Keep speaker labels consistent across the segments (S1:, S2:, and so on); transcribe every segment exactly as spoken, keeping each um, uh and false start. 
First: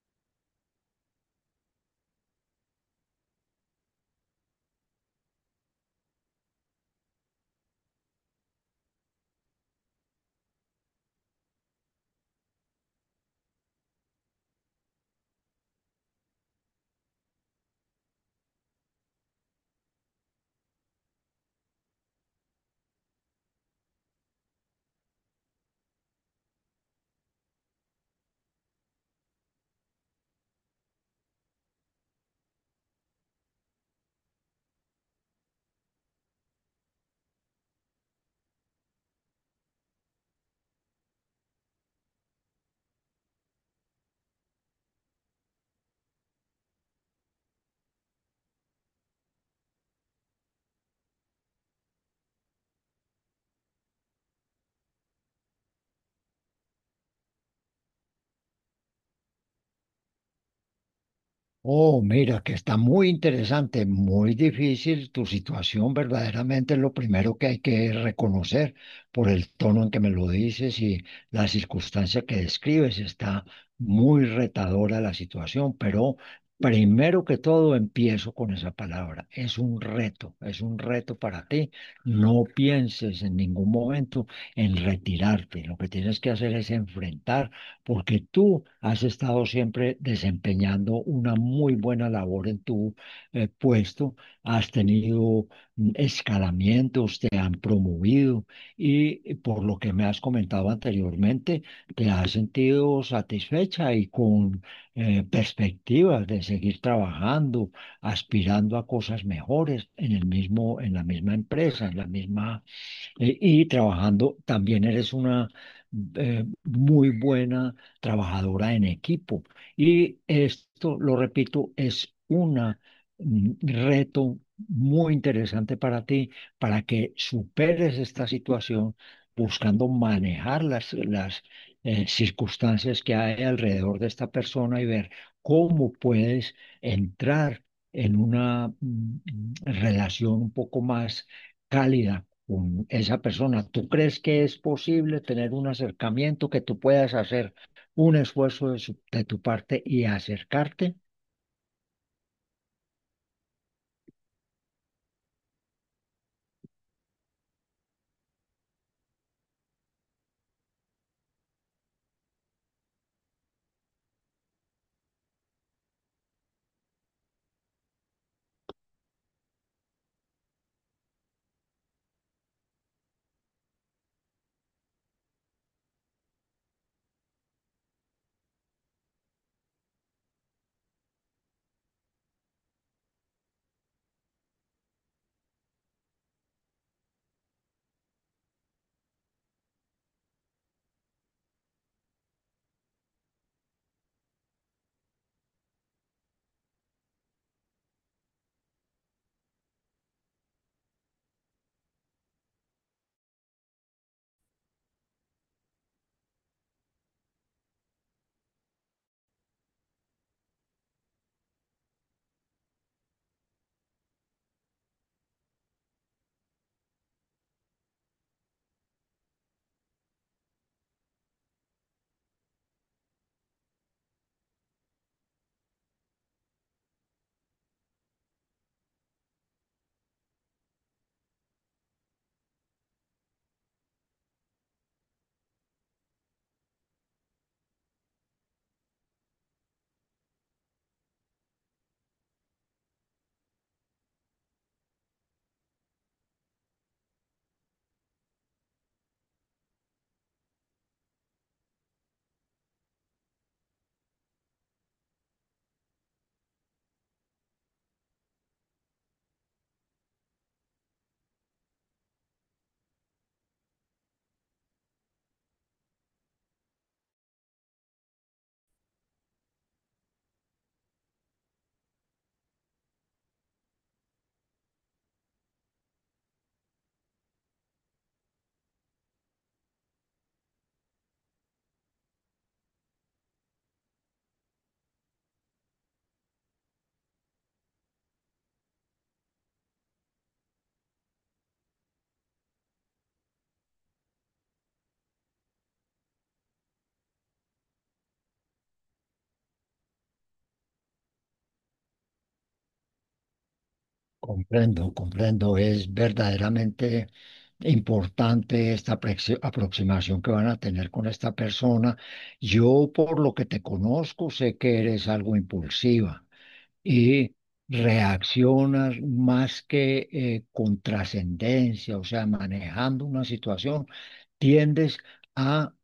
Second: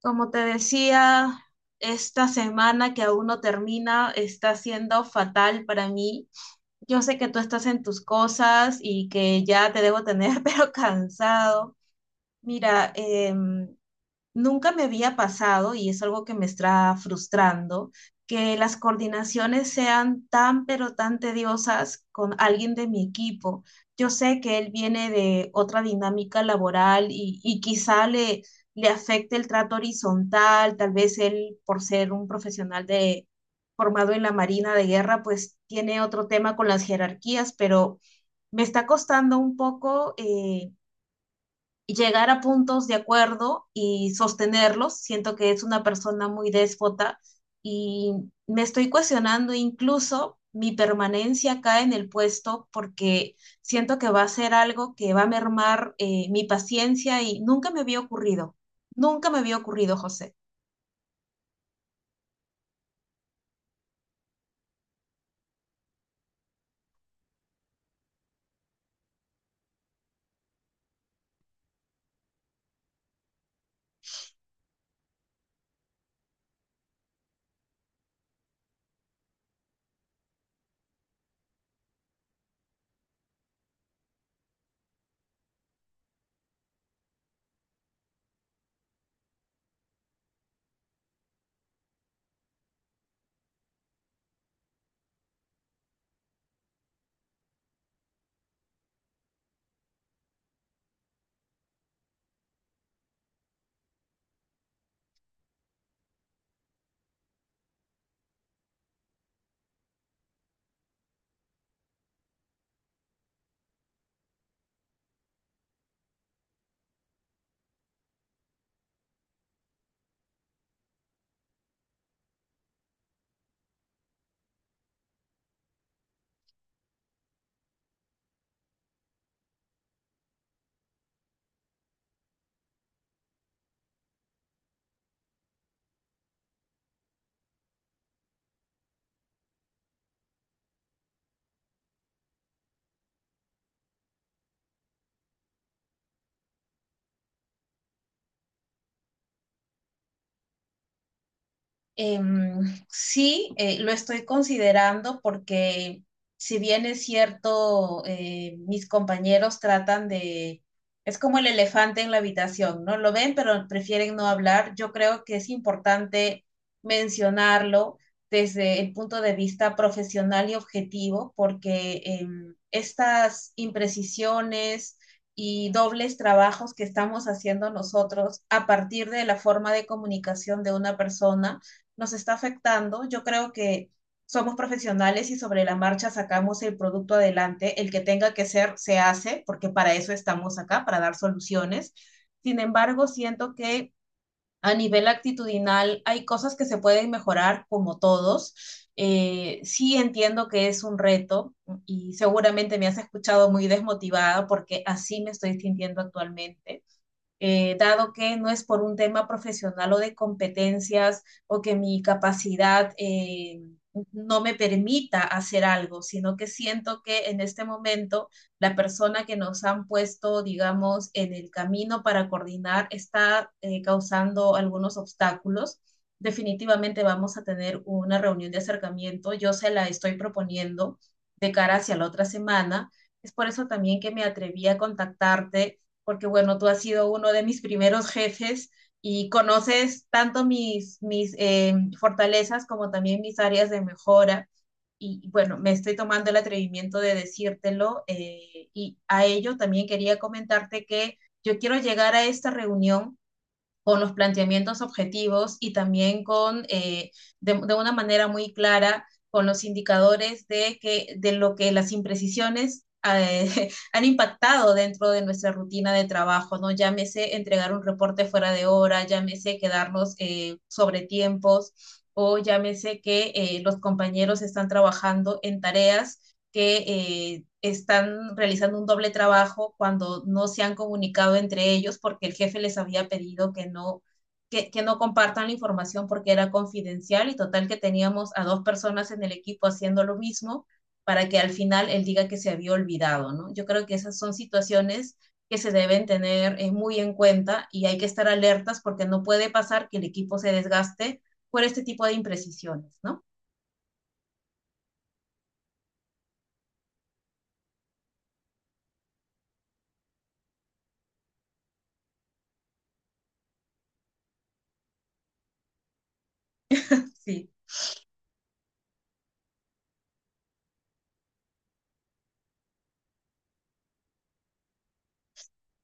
S1: Como te decía, esta semana que aún no termina está siendo fatal para mí. Yo sé que tú estás en tus cosas y que ya te debo tener, pero cansado. Mira, em, nunca me había pasado, y es algo que me está frustrando, que las coordinaciones sean tan, pero tan tediosas con alguien de mi equipo. Yo sé que él viene de otra dinámica laboral y, y quizá le, le afecte el trato horizontal, tal vez él, por ser un profesional de, formado en la Marina de Guerra, pues tiene otro tema con las jerarquías, pero me está costando un poco, eh, llegar a puntos de acuerdo y sostenerlos. Siento que es una persona muy déspota y me estoy cuestionando incluso mi permanencia acá en el puesto porque siento que va a ser algo que va a mermar eh, mi paciencia y nunca me había ocurrido. Nunca me había ocurrido, José.
S2: Oh, mira, que está muy interesante, muy difícil tu situación, verdaderamente es lo primero que hay que reconocer por el tono en que me lo dices y la circunstancia que describes. Está muy retadora la situación, pero primero que todo empiezo con esa palabra. Es un reto, es un reto para ti. No pienses en ningún momento en retirarte. Lo que tienes que hacer es enfrentar porque tú has estado siempre desempeñando una muy buena labor en tu eh, puesto, has tenido mm, escalamientos, te han promovido y eh, por lo que me has comentado anteriormente, te has sentido satisfecha y con eh, perspectivas de seguir trabajando, aspirando a cosas mejores en el mismo, en la misma empresa, en la misma eh, y trabajando, también eres una eh, muy buena trabajadora en equipo. Y esto, lo repito, es una, un reto muy interesante para ti, para que superes esta situación buscando manejar las, las eh, circunstancias que hay alrededor de esta persona y ver cómo puedes entrar en una mm, mm, relación un poco más cálida con esa persona. ¿Tú crees que es posible tener un acercamiento, que tú puedas hacer un esfuerzo de, su- de tu parte y acercarte?
S1: Em, sí, eh, lo estoy considerando porque si bien es cierto, eh, mis compañeros tratan de, es como el elefante en la habitación, ¿no? Lo ven, pero prefieren no hablar. Yo creo que es importante mencionarlo desde el punto de vista profesional y objetivo, porque em, estas imprecisiones y dobles trabajos que estamos haciendo nosotros a partir de la forma de comunicación de una persona, nos está afectando. Yo creo que somos profesionales y sobre la marcha sacamos el producto adelante. El que tenga que ser, se hace, porque para eso estamos acá, para dar soluciones. Sin embargo, siento que a nivel actitudinal hay cosas que se pueden mejorar como todos. Eh, sí, entiendo que es un reto y seguramente me has escuchado muy desmotivada porque así me estoy sintiendo actualmente, eh, dado que no es por un tema profesional o de competencias o que mi capacidad eh, no me permita hacer algo, sino que siento que en este momento la persona que nos han puesto, digamos, en el camino para coordinar está eh, causando algunos obstáculos. Definitivamente vamos a tener una reunión de acercamiento. Yo se la estoy proponiendo de cara hacia la otra semana. Es por eso también que me atreví a contactarte porque bueno, tú has sido uno de mis primeros jefes y conoces tanto mis, mis eh, fortalezas como también mis áreas de mejora. Y bueno, me estoy tomando el atrevimiento de decírtelo, eh, y a ello también quería comentarte que yo quiero llegar a esta reunión con los planteamientos objetivos y también con, eh, de, de, una manera muy clara, con los indicadores de, que, de lo que las imprecisiones eh, han impactado dentro de nuestra rutina de trabajo, ¿no? Llámese entregar un reporte fuera de hora, llámese quedarnos eh, sobre tiempos o llámese que eh, los compañeros están trabajando en tareas que eh, están realizando un doble trabajo cuando no se han comunicado entre ellos porque el jefe les había pedido que no, que, que, no compartan la información porque era confidencial y total que teníamos a dos personas en el equipo haciendo lo mismo para que al final él diga que se había olvidado, ¿no? Yo creo que esas son situaciones que se deben tener eh, muy en cuenta y hay que estar alertas porque no puede pasar que el equipo se desgaste por este tipo de imprecisiones, ¿no?
S2: Comprendo, comprendo. Es verdaderamente importante esta aproxi- aproximación que van a tener con esta persona. Yo, por lo que te conozco, sé que eres algo impulsiva y
S1: Sí.
S2: reaccionas más que eh, con trascendencia, o sea, manejando una situación, tiendes a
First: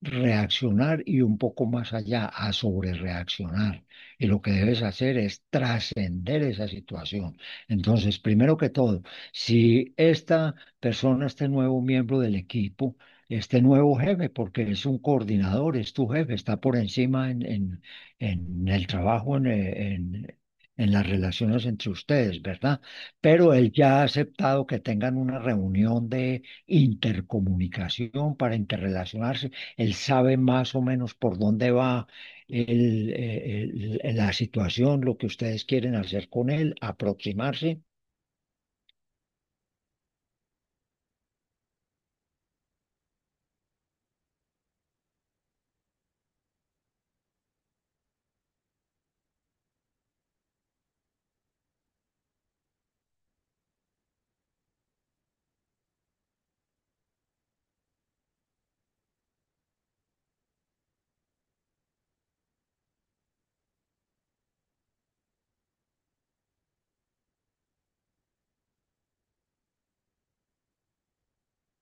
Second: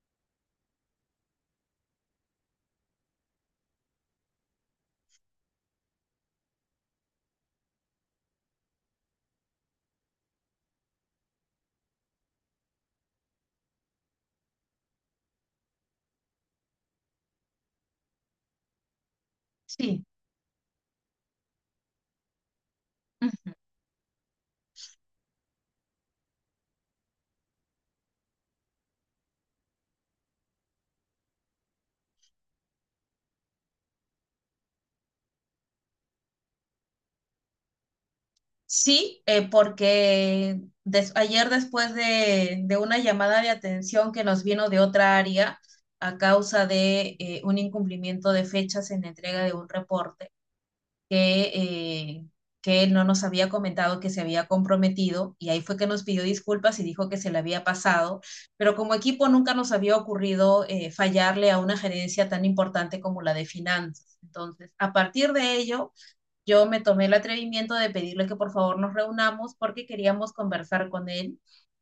S2: reaccionar y un poco más allá a sobrereaccionar. Y lo que debes hacer es trascender esa situación. Entonces, primero que todo, si esta persona, este nuevo miembro del equipo, este nuevo jefe, porque es un coordinador, es tu jefe, está por encima en, en, en el trabajo, en,
S1: Sí.
S2: en, en las relaciones entre ustedes, ¿verdad? Pero él ya ha aceptado que tengan una reunión de intercomunicación para interrelacionarse. Él sabe más o menos por dónde va el- el- el- la situación, lo que ustedes quieren hacer con él, aproximarse.
S1: Sí, eh, porque des- ayer después de, de una llamada de atención que nos vino de otra área a causa de eh, un incumplimiento de fechas en la entrega de un reporte que, eh, que él no nos había comentado que se había comprometido y ahí fue que nos pidió disculpas y dijo que se le había pasado, pero como equipo nunca nos había ocurrido eh, fallarle a una gerencia tan importante como la de finanzas. Entonces, a partir de ello yo me tomé el atrevimiento de pedirle que por favor nos reunamos porque queríamos conversar con él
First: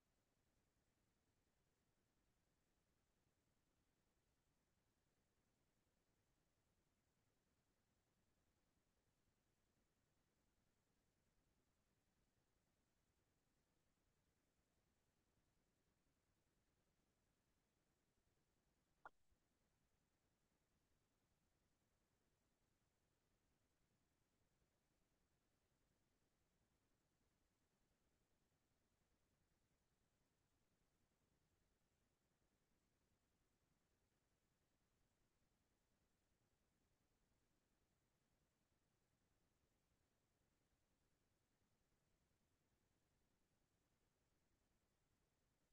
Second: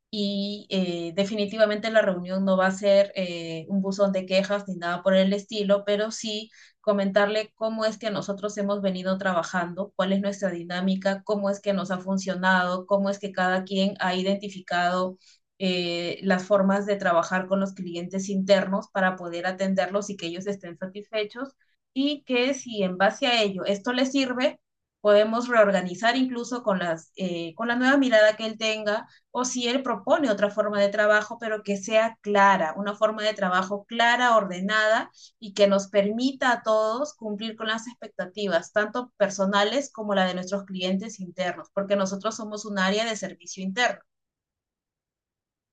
S1: y, eh, definitivamente la reunión no va a ser eh, un buzón de quejas ni nada por el estilo, pero sí comentarle cómo es que nosotros hemos venido trabajando, cuál es nuestra dinámica, cómo es que nos ha funcionado, cómo es que cada quien ha identificado eh, las formas de trabajar con los clientes internos para poder atenderlos y que ellos estén satisfechos y que si en base a ello esto les sirve, podemos reorganizar incluso con, las, eh, con la nueva mirada que él tenga o si él propone otra forma de trabajo, pero que sea clara, una forma de trabajo clara, ordenada y que nos permita a todos cumplir con las expectativas, tanto personales como la de nuestros clientes internos, porque nosotros somos un área de servicio interno.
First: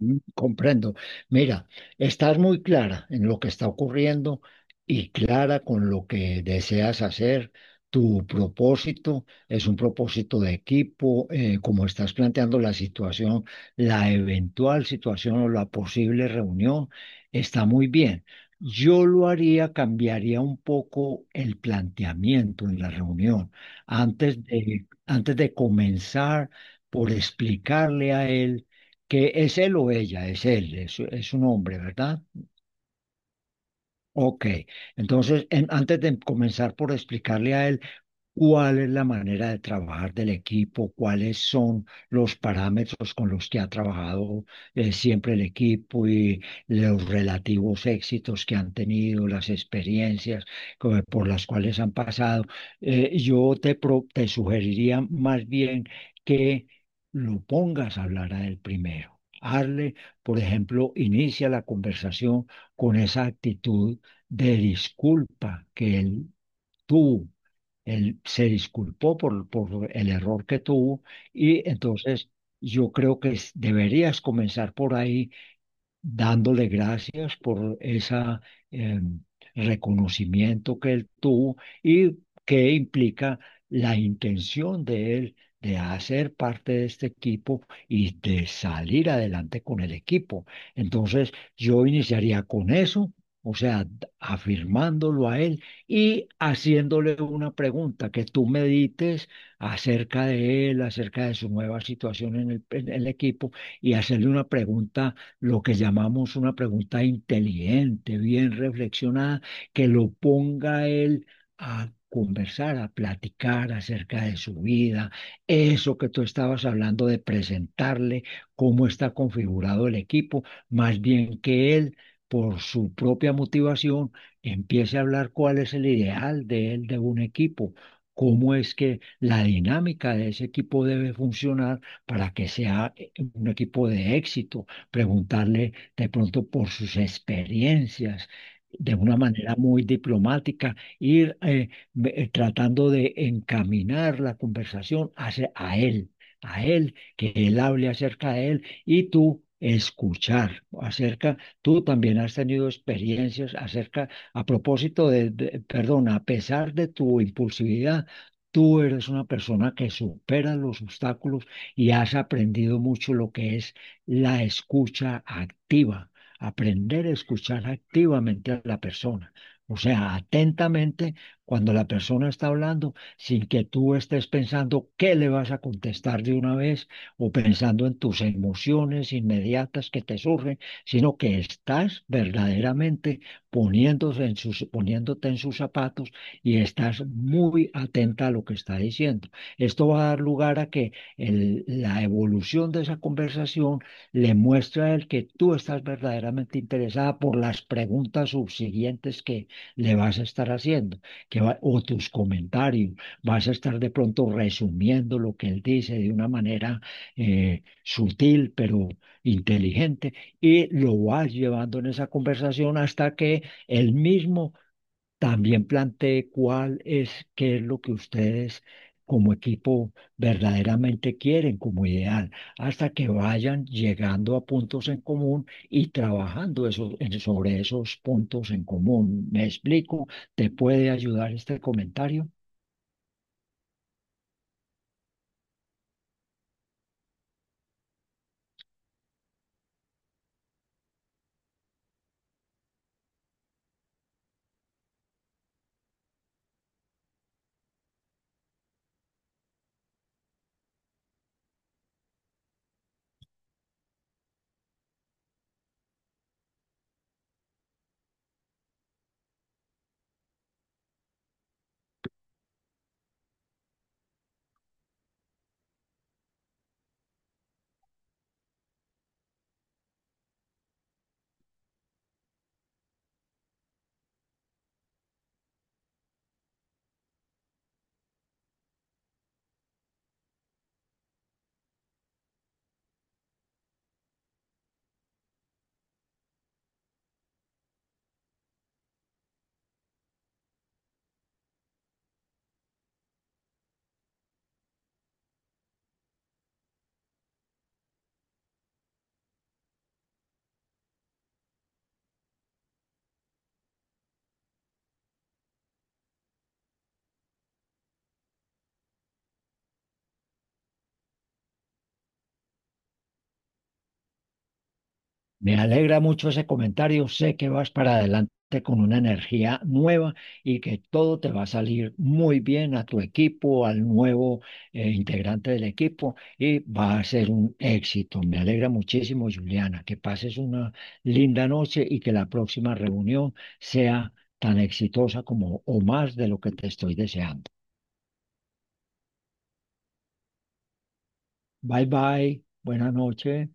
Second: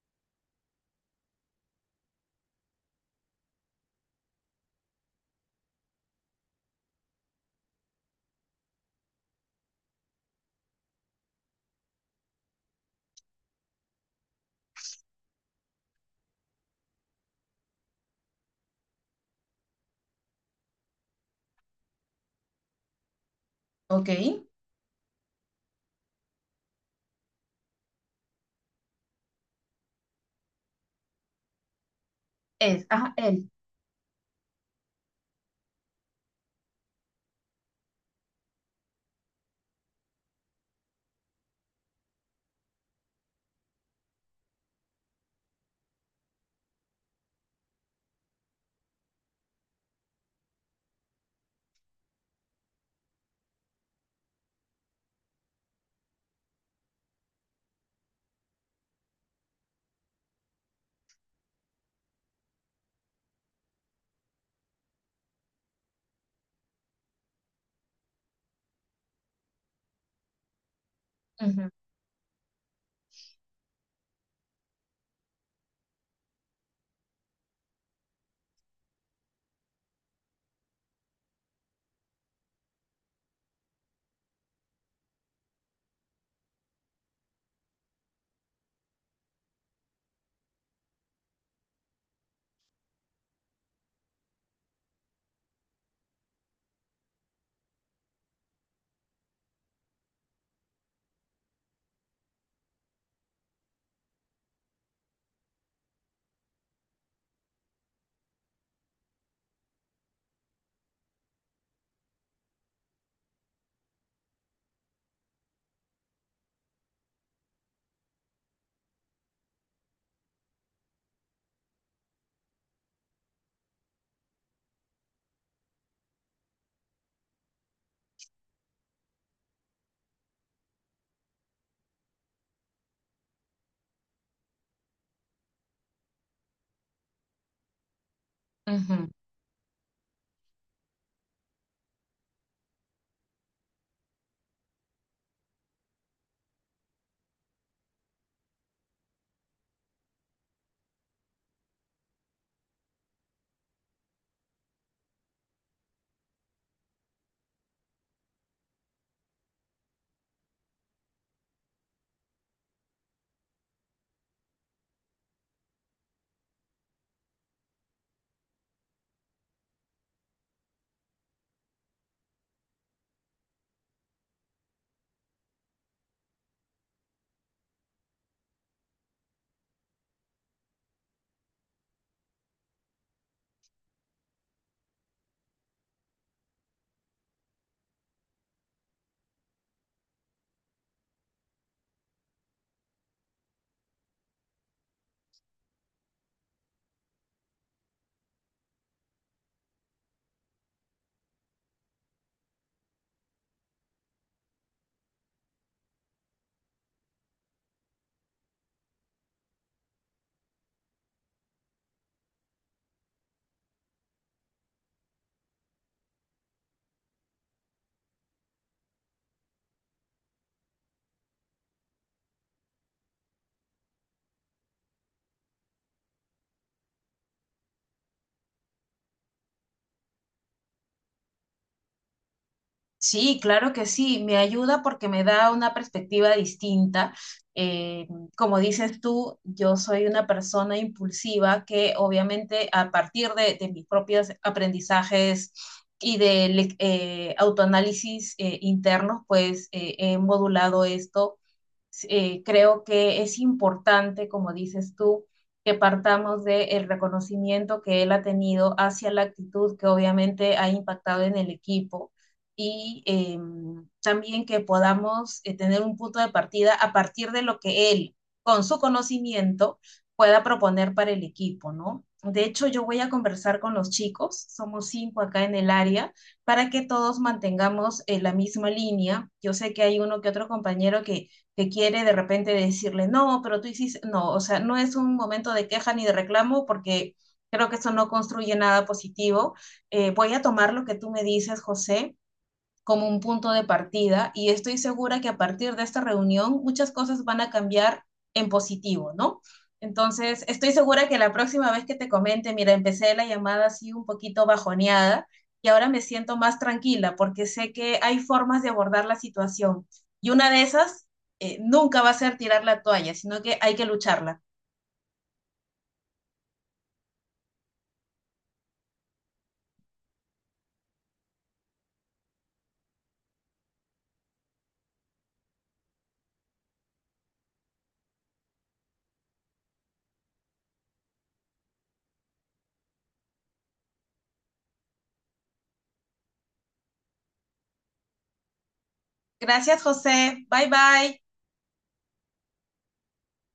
S2: Mm, comprendo. Mira, estás muy clara en lo que está ocurriendo y clara con lo que deseas hacer. Tu propósito es un propósito de equipo, eh, como estás planteando la situación, la eventual situación o la posible reunión, está muy bien. Yo lo haría, cambiaría un poco el planteamiento en la reunión.
S1: ¿Ok?
S2: Antes de, antes de comenzar por explicarle a él que es él o ella, es él, es, es un hombre, ¿verdad?
S1: Es, ajá, él.
S2: Ok, entonces en- antes de comenzar por explicarle a él cuál es la manera de trabajar del equipo, cuáles son los parámetros con los que ha trabajado eh, siempre el equipo y los relativos éxitos que han tenido, las experiencias co- por las cuales han pasado. Eh, yo te, pro- te sugeriría más bien que lo pongas a hablar a él primero. Hazle, por ejemplo, inicia la conversación con esa actitud de disculpa que él tuvo. Él se disculpó por, por el error que tuvo
S1: Uh
S2: y
S1: -huh.
S2: entonces yo creo que es- deberías comenzar por ahí dándole gracias por ese reconocimiento que él tuvo y que implica la intención de él de hacer parte de este equipo y de salir adelante con el equipo. Entonces, yo iniciaría con eso. O sea, d- afirmándolo a él y haciéndole una pregunta que tú medites acerca de él, acerca de su nueva situación en el en el equipo y hacerle una pregunta lo que llamamos una pregunta inteligente, bien reflexionada, que lo ponga él a conversar, a platicar acerca de su vida, eso que tú estabas hablando de presentarle, cómo está configurado el equipo, más bien que él, por su propia motivación, empiece a hablar cuál es el ideal de él, de un equipo, cómo es que la dinámica de ese equipo debe funcionar para que sea eh, un equipo de éxito, preguntarle de pronto por sus experiencias,
S1: Uh
S2: de
S1: -huh.
S2: una manera muy diplomática, ir eh, ve- eh, tratando de encaminar la conversación hacia a él, a él, que él hable acerca de él y tú escuchar acerca, tú también has tenido experiencias acerca, a propósito de, de- perdón, a pesar de tu impulsividad. Tú eres una persona que supera los obstáculos y has aprendido mucho lo que es la escucha activa, aprender a escuchar activamente a la persona. O sea, atentamente cuando la persona está hablando, sin que tú estés pensando qué le vas a contestar de una vez o pensando en tus emociones inmediatas que te surgen, sino que estás verdaderamente poniéndose en sus, poniéndote en sus zapatos y estás muy atenta a lo que está diciendo. Esto va a dar lugar a que el- la evolución de esa conversación le muestra a él que tú estás verdaderamente interesada por las preguntas subsiguientes que le vas a estar haciendo, que va- o tus comentarios, vas a estar de pronto resumiendo lo que él dice de una manera eh, sutil, pero inteligente, y lo vas llevando en esa conversación hasta que él mismo también planteé cuál es, qué es lo que ustedes como equipo verdaderamente quieren como ideal, hasta que vayan llegando a puntos en común y trabajando eso- en- sobre esos puntos en común. ¿Me explico? ¿Te puede ayudar este comentario?
S1: Sí, claro que sí, me ayuda porque me da una perspectiva distinta. Eh, Como dices tú, yo soy una persona impulsiva que obviamente a partir de, de mis propios aprendizajes y de le- eh, autoanálisis eh, internos, pues eh, he modulado esto. Sí, eh, creo que es importante, como dices tú, que partamos del reconocimiento que él ha tenido hacia la actitud que obviamente ha impactado en el equipo y, eh, también que podamos, eh, tener un punto de partida a partir de lo que él, con su conocimiento, pueda proponer para el equipo, ¿no? De hecho, yo voy a conversar con los chicos, somos cinco acá en el área, para que todos mantengamos eh, la misma línea. Yo sé que hay uno que otro compañero que que quiere de repente decirle, no, pero tú hiciste, no, o sea, no es un momento de queja ni de reclamo porque creo que eso no construye nada positivo. Eh, voy a tomar lo que tú me dices, José, como un punto de partida y estoy segura que a partir de esta reunión muchas cosas van a cambiar en positivo, ¿no? Entonces, estoy segura que la próxima vez que te comente, mira, empecé la llamada así un poquito bajoneada y ahora me siento más tranquila porque sé que hay formas de abordar la situación. Y una de esas eh, nunca va a ser tirar la toalla, sino que hay que lucharla.
S2: Me alegra mucho ese comentario. Sé que vas para adelante con una energía nueva y que todo te va a salir muy bien a tu equipo, al nuevo eh, integrante del equipo y va a ser un éxito. Me alegra muchísimo, Juliana, que pases una linda noche y que la próxima reunión sea tan exitosa como o más de lo que te estoy deseando.
S1: Gracias, José. Bye bye.
S2: Bye bye, buena noche.